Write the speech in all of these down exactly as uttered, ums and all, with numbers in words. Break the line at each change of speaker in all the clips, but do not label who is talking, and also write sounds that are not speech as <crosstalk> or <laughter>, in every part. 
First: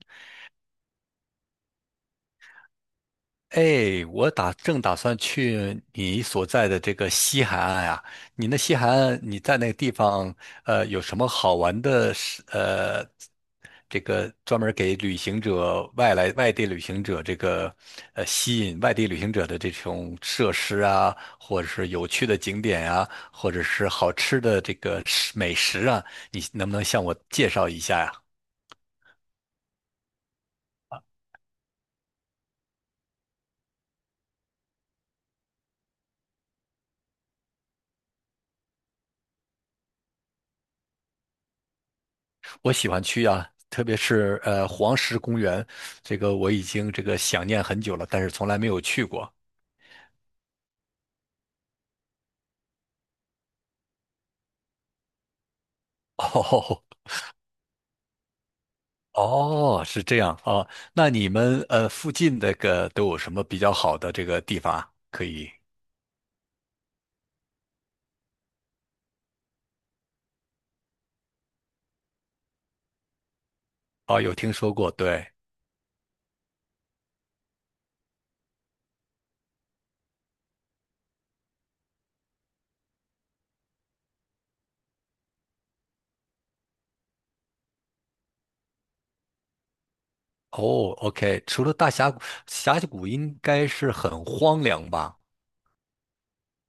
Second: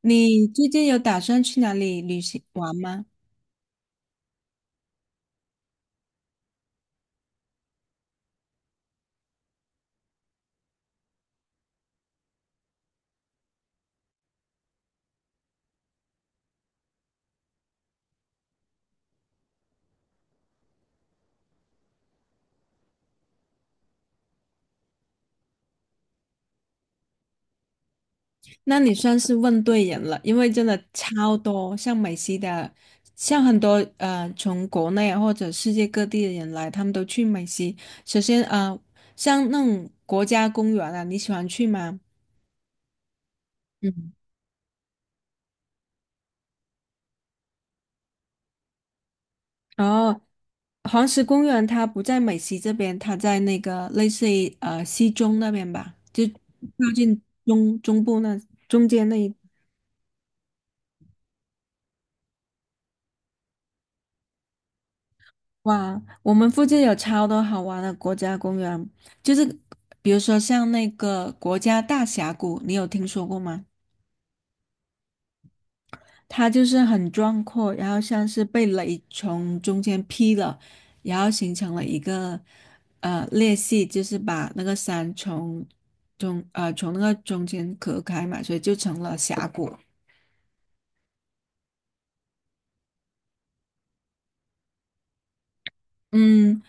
你最近有打算去哪里旅行玩吗？
哎，我打正打算去你所在的这个西海岸啊。你那西海岸，你在那个地方，呃，有什么好玩的事？呃，这个专门给旅行者、外来外地旅行者这个，呃，吸引外地旅行者的这种设施啊，或者是有趣的景点啊，或者是好吃的这个食美食啊，你能不能向我介绍一下呀。
那你算是问对人了，因为真的超多，像美西的，像很多呃从国内啊或者世界各地的人来，他们都去美西。首先呃，像那种国家公园啊，你喜欢去吗？
我喜欢去啊，特别
嗯。
是呃黄石公园，这个我已经这个想念很久了，但是从来没有去过。
哦，黄石公园它不在美西这边，它在那个类似于呃西中那边吧，
<laughs>
就
哦
靠近中中部那中间那一。
哦，是这样啊。那你们呃附近那个都有什么比较好的这个地方啊可以？
哇，我们附近有超多好玩的国家公园，就是比如说像那个国家大峡谷，你有听说过吗？
哦，有听说过，对。
它就是很壮阔，然后像是被雷从中间劈了，然后形成了一个呃裂隙，就是把那个山从中呃从那个中间隔开嘛，所以就成了峡谷。
哦，OK，除了大峡谷，峡谷应该是很荒凉吧？
嗯，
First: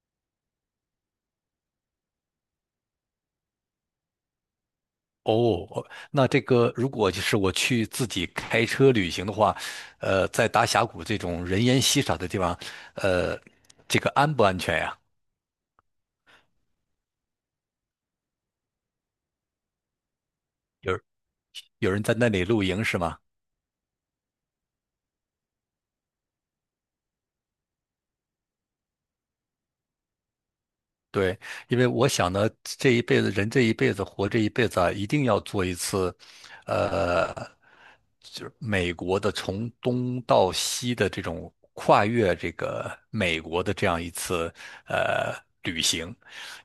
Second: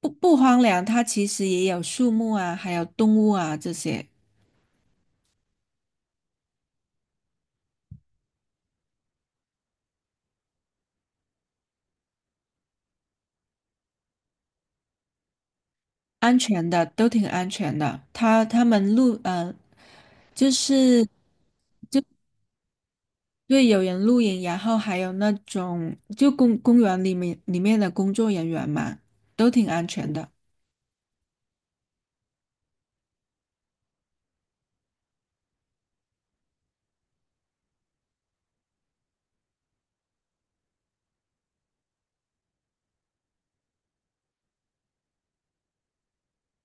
不不荒凉，它其实也有树木啊，还有动物啊这些。
哦，哦，那这个如果就是我去自己开车旅行的话，呃，在大峡谷这种人烟稀少的地方，呃，这个安不安全呀？
安全的，都挺安全的。他他们录呃，就
有
是
有人在那里露营是吗？
对有人露营，然后还有那种就公公园里面里面的工作人员嘛，都挺安全的。
对，因为我想呢，这一辈子人这一辈子活这一辈子啊，一定要做一次，呃，就是美国的从东到西的这种跨越这个美国的这样一次呃旅行，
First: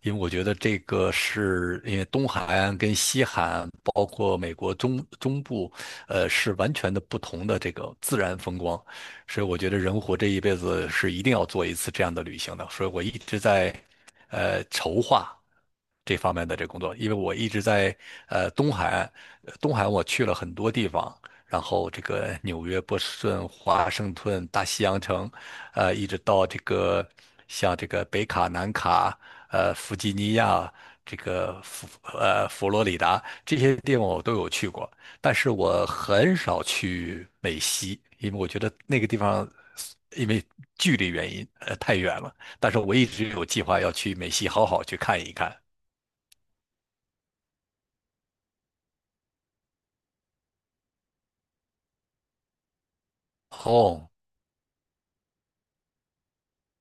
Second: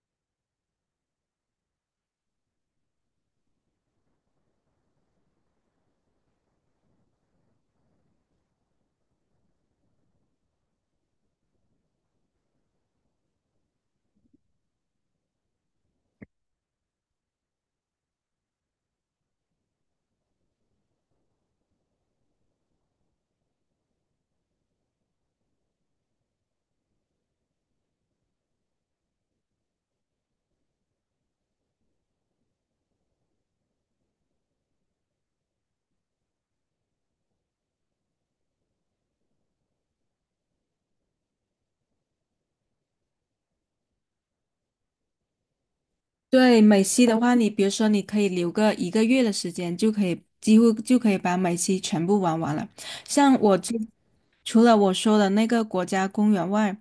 因为我觉得这个是因为东海岸跟西海岸，包括美国中中部，呃，是完全的不同的这个自然风光。所以我觉得人活这一辈子是一定要做一次这样的旅行的。所以我一直在呃筹划这方面的这工作，因为我一直在呃东海岸，呃东海岸我去了很多地方，然后这个纽约、波士顿、华盛顿、大西洋城，呃，一直到这个像这个北卡、南卡，呃，弗吉尼亚。这个佛呃佛罗里达这些地方我都有去过，但是我很少去美西，因为我觉得那个地方因为距离原因，呃，太远了。但是我一直有计划要去美西好好去看一看。
对美西的话，你比如说你可以留个一个月的时间，就可以几乎就可以把美西全部玩完了。像我这
哦
除了我说的那个国家公园外，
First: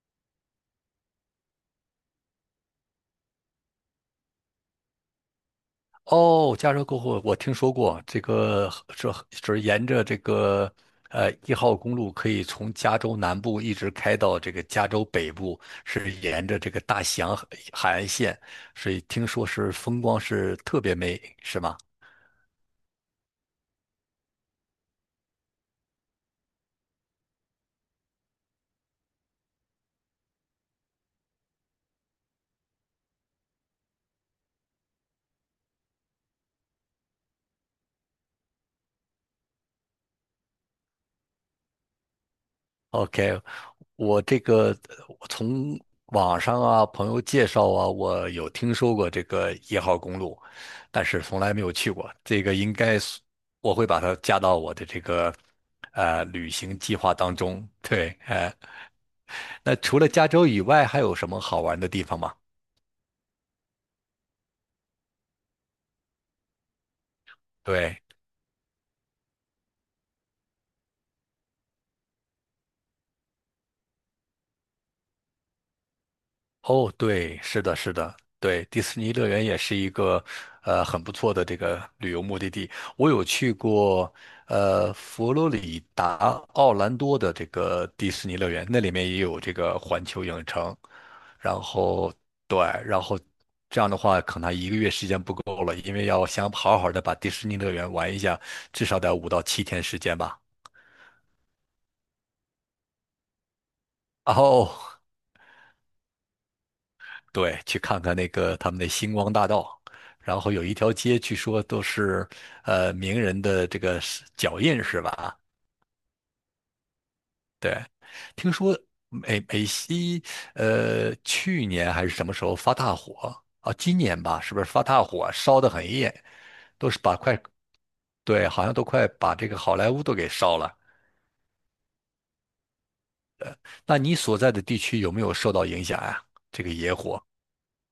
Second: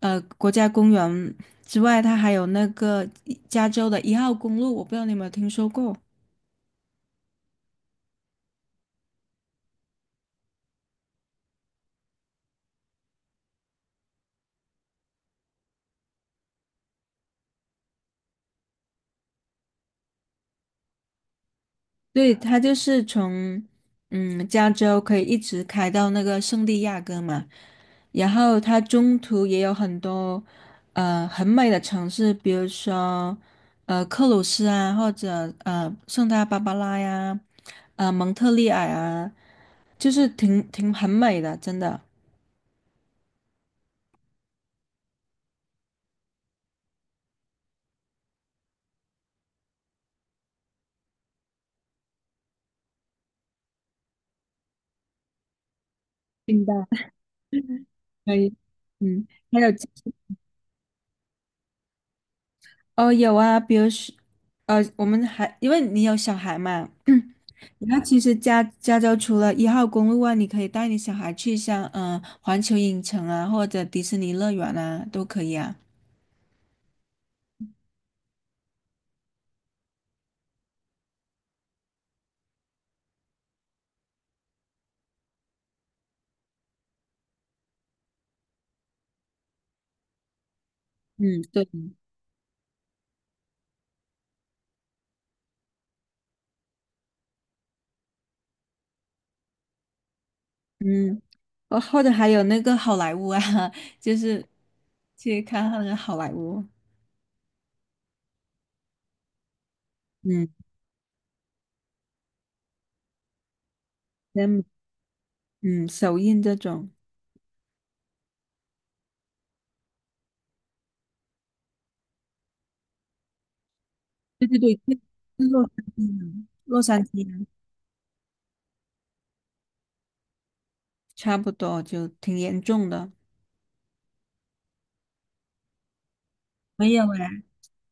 呃，国家公园之外，它还有那个加州的一号公路，我不知道你有没有听说过。
哦，加州过后我听说过这个，这就是沿着这个呃一号公路可以从加州南部一直开到这个加州北部，是沿着这个大西洋海海岸线，所以听说是风光是特别美，是吗？
对，它就是从嗯加州可以一直开到那个圣地亚哥嘛，然后它中途也有很多呃很美的城市，比如说呃克鲁斯啊，或者呃圣塔芭芭拉呀，呃蒙特利尔啊，就是挺挺很美的，真的。
OK，我这个呃我从网上啊、朋友介绍啊，我有听说过这个一号公路，但是从来没有去过。这个应该是我会把它加到我的这个呃旅
明白，
行计划当中。对，
可以。
哎，
嗯，还有
那除了加州以外，还有什么好玩的地方吗？
哦有啊，比如说呃我们还因为你有小孩嘛。<clears throat> 那
对，
其实加加州除了一号公路外，你可以带你小孩去像嗯、呃环球影城啊，或者迪士尼乐园啊，都可以啊。
哦，对，是的，是的，对，迪士尼乐园也是一个呃很不错的这个旅游目的地。我有去过呃佛罗里达奥兰多的这个迪士尼乐园，那里面也有这个环球影城。
嗯，
然
对，
后对，然后这样的话，可能一个月时间不够了，因为要想好好的把迪士尼乐园玩一下，至少得五到七天时间吧。
嗯，哦，或者还有那个好莱坞啊，<laughs> 就是
哦，
去看那个好莱坞，
对，去看看那个他们的星光大道，然
嗯，
后有一条街，据说都是呃名人的这个是脚
嗯，
印是吧？
嗯，首映这种，
对，听说美美西呃去年还是什么时候发大火啊？今年吧，
对
是
对
不是
对，
发大火
是是洛
烧得
杉
很
矶
严，
啊，洛
都是
杉
把
矶
快，
啊
对，好像都快把这个好莱坞都给烧了。
差不多，就挺严重的。
那你所在的地区有没有受到影响呀，这个
没
野
有
火？
哎，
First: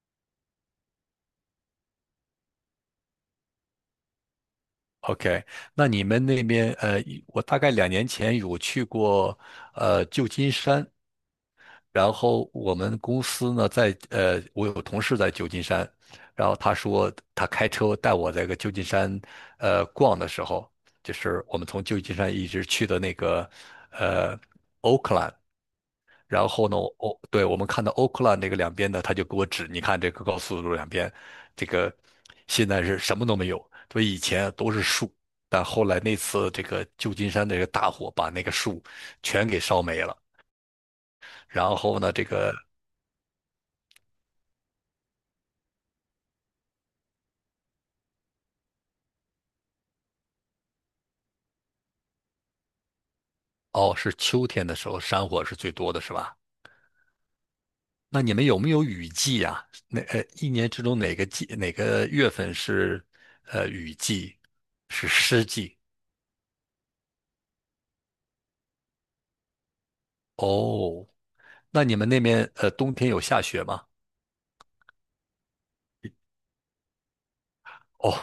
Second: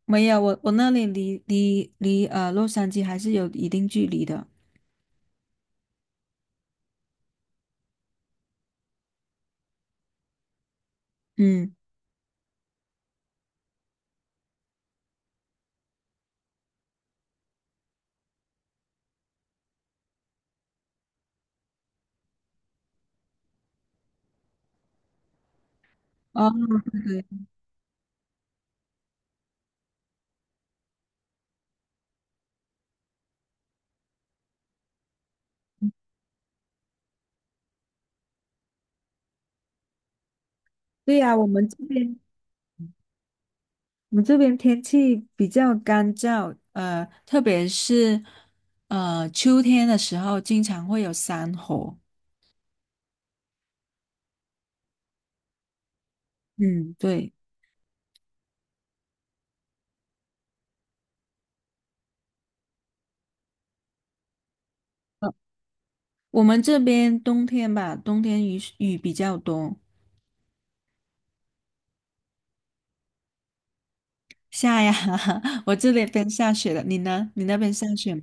没有，我我那里离离离呃洛杉矶还是有一定距离的。
OK,那你们那边，呃，我大概两年前有去过呃旧金山，
嗯。
然后我们公司呢在呃，我有同事在旧金山，然后他说他开车带我在个旧金山呃逛的时候，就是我们从旧金山一直去的那个呃 Oakland,然
哦，
后呢，哦，
对
对，
对，
我们看到 o 克 k l 那个两边呢，他就给我指，你看这个高速路两边，这个现在是什么都没有，所以以前都是树，但后来那次这个旧金山这个大火把那个树全给烧没了。
对呀，我们这
然后呢，
边
这个，
我们这边天气比较干燥，呃，特别是呃秋天的时候，经常会有山火。
哦，是秋天的时候山火是最多的是吧？
嗯，对，
那你们有没有雨季呀？那呃，一年之中哪个季哪个月份是呃雨季，是
呃，
湿季？
我们这边冬天吧，冬天雨雨比较多，
哦，那你们那边呃冬天有下雪吗？
下呀，<laughs> 我这里边下雪了，你呢？你那边下
哦，
雪吗？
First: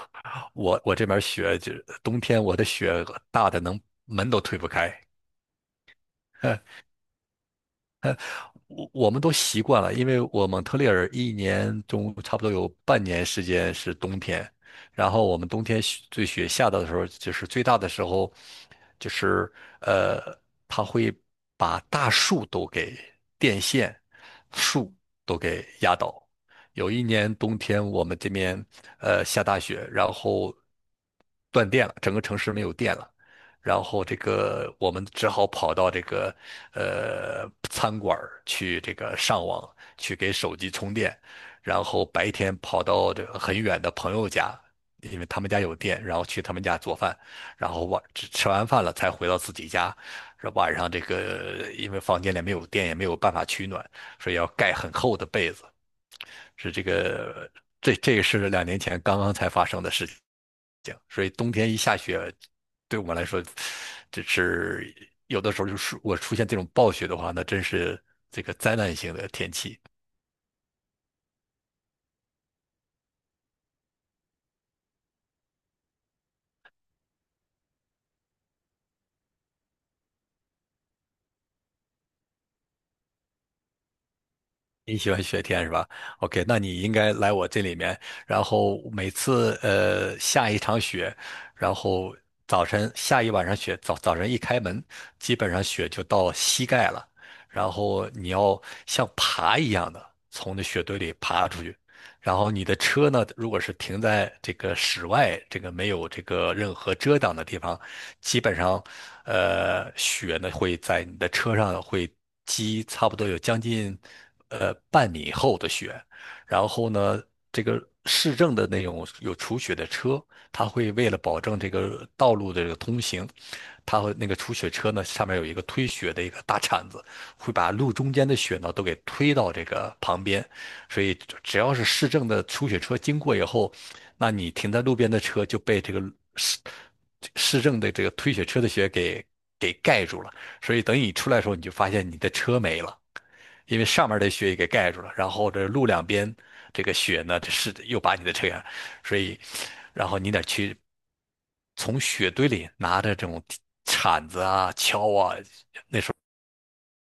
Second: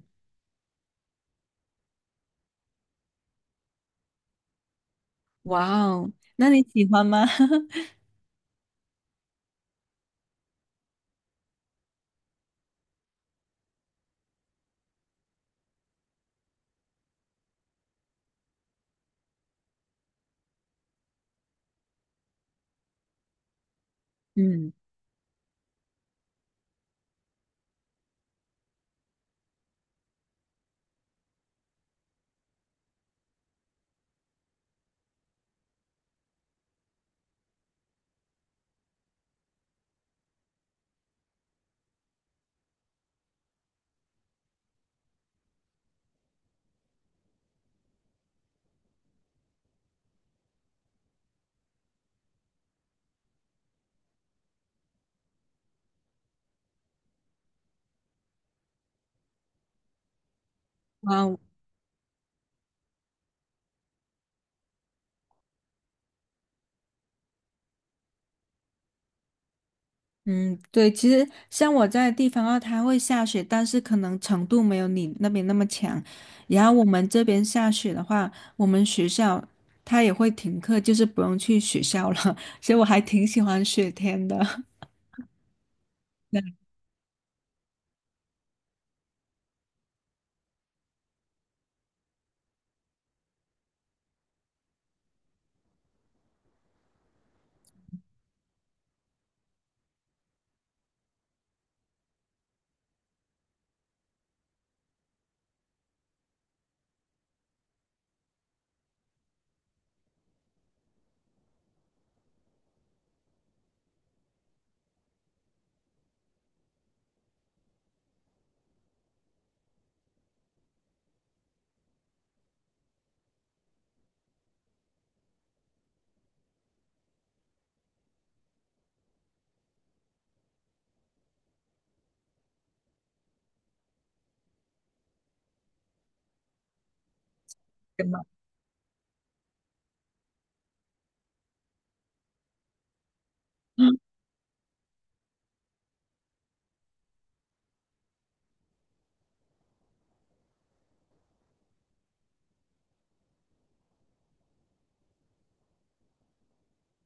我我这边雪就是冬天，我的雪大的能门都推不开。
哇哦，那你
<laughs>
喜欢吗？<laughs>
我我们都习惯了，因为我蒙特利尔一年中差不多有半年时间是冬天，然后我们冬天雪最雪下的时候，就是最大的时候，就是呃，它会把大树都给电线、
嗯，
树都给压倒。有一年冬天，我们这边呃下大雪，然后断电了，整个城市没有电了。然后这个我们只好跑到这个呃餐馆儿去这个上网去给手机充电，然后白天跑到这个很远的朋友家，因为他们家有电，然后去他们家做饭，然后晚吃吃完饭了才回到自己家。晚上这个因为房间里没有电，也没有办法取暖，所以要盖很厚的被子。是这个这这个是两年前刚刚才发生的事情，
哇
所以
哦
冬天一下雪，对我们来说，这是有的时候就是我出现这种暴雪的话，那真是这个灾难性的天气。
嗯，对，其实像我在的地方的话，它会下雪，但是可能程度没有你那边那么强。然后我们这边下雪的话，我们学校它也会停课，就是不用去学校了。<laughs> 所以我还挺喜欢雪天的。<laughs>
你喜欢雪天是吧
对，
？OK,那你应该来我这里面，然后每次呃下一场雪，然后早晨下一晚上雪，早早晨一开门，基本上雪就到膝盖了，然后你要像爬一样的从那雪堆里爬出去，然后你的车呢，如果是停在这个室外，这个没有这个任何遮挡的地方，基本上，呃，雪呢会在你的车上会积差不多有将近呃半米厚的雪，然后呢，这个市政的那种有除雪的车，它会为了保证这个道路的这个通行，它会那个除雪车呢上面有一个推雪的一个大铲子，会把路中间的雪呢都给推到这个旁边，所以只要是市政的出雪车经过以后，那你停在路边的车就被这个市市政的这个推雪车的雪给给盖住了。所以等你出来的时候，你就发现你的车没了，因为上面的雪也给盖住了，然后这路两边这个雪呢，这是又把你的车，所以然后你得去从雪堆里拿着这种铲子啊、锹啊，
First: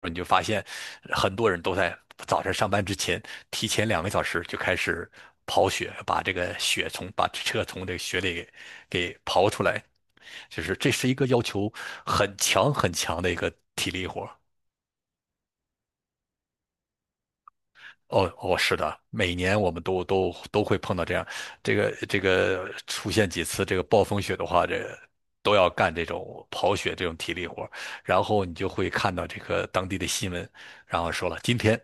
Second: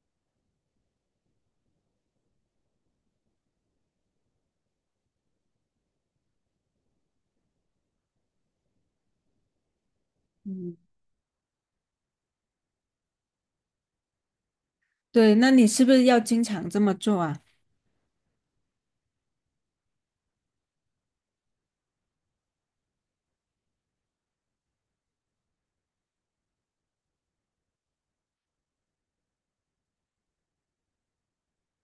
你就发现很多人都在早晨上班之前提前两个小时就开始刨雪，把这个雪从把车从这个雪里给给刨出来，就是这是一个要求很强很强的一个体力活。
对那你是不是要经常这么做啊？
哦哦，是的，每年我们都都都会碰到这样，这个这个出现几次这个暴风雪的话，这都要干这种跑雪这种体力活儿。然后你就会看到这个当地的新闻，然后说了今天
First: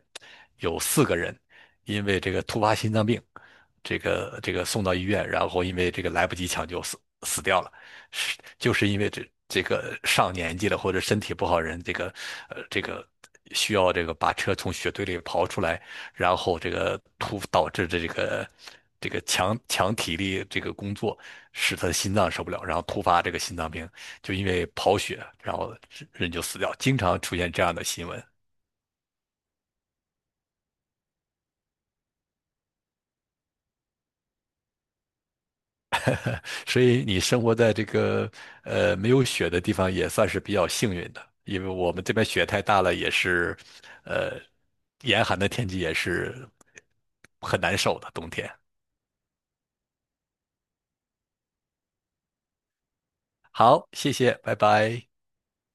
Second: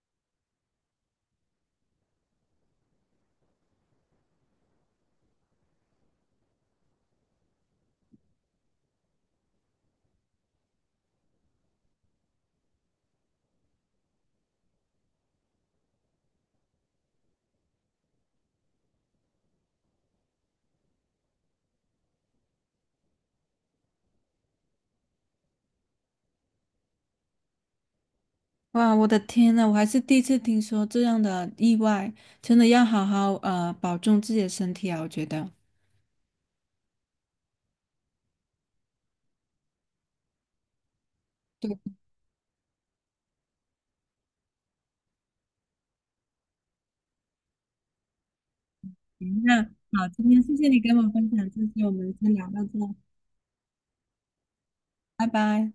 有四个人因为这个突发心脏病，这个这个送到医院，然后因为这个来不及抢救死死掉了，是就是因为这这个上年纪了或者身体不好人，这个呃这个需要这个把车从雪堆里刨出来，然后这个突导致的这个这个强强体力这个工作，使他的心脏受不了，然后突发这个心脏病，就因为刨雪，然后人就死掉，经常出现这样的新闻。
哇，我的天呐，我还是第一次听说这样的意外，真的要好好呃保重自己的身体啊，我觉得。
所以你生活在这个呃没有雪的地方也算是比较幸运的，因为我们这边雪太大了，也是，呃，严寒的天气也是很难受的冬天。
行那好，今天谢谢你跟我分享这些，我们先聊到这，
好，谢谢，拜拜。
拜拜。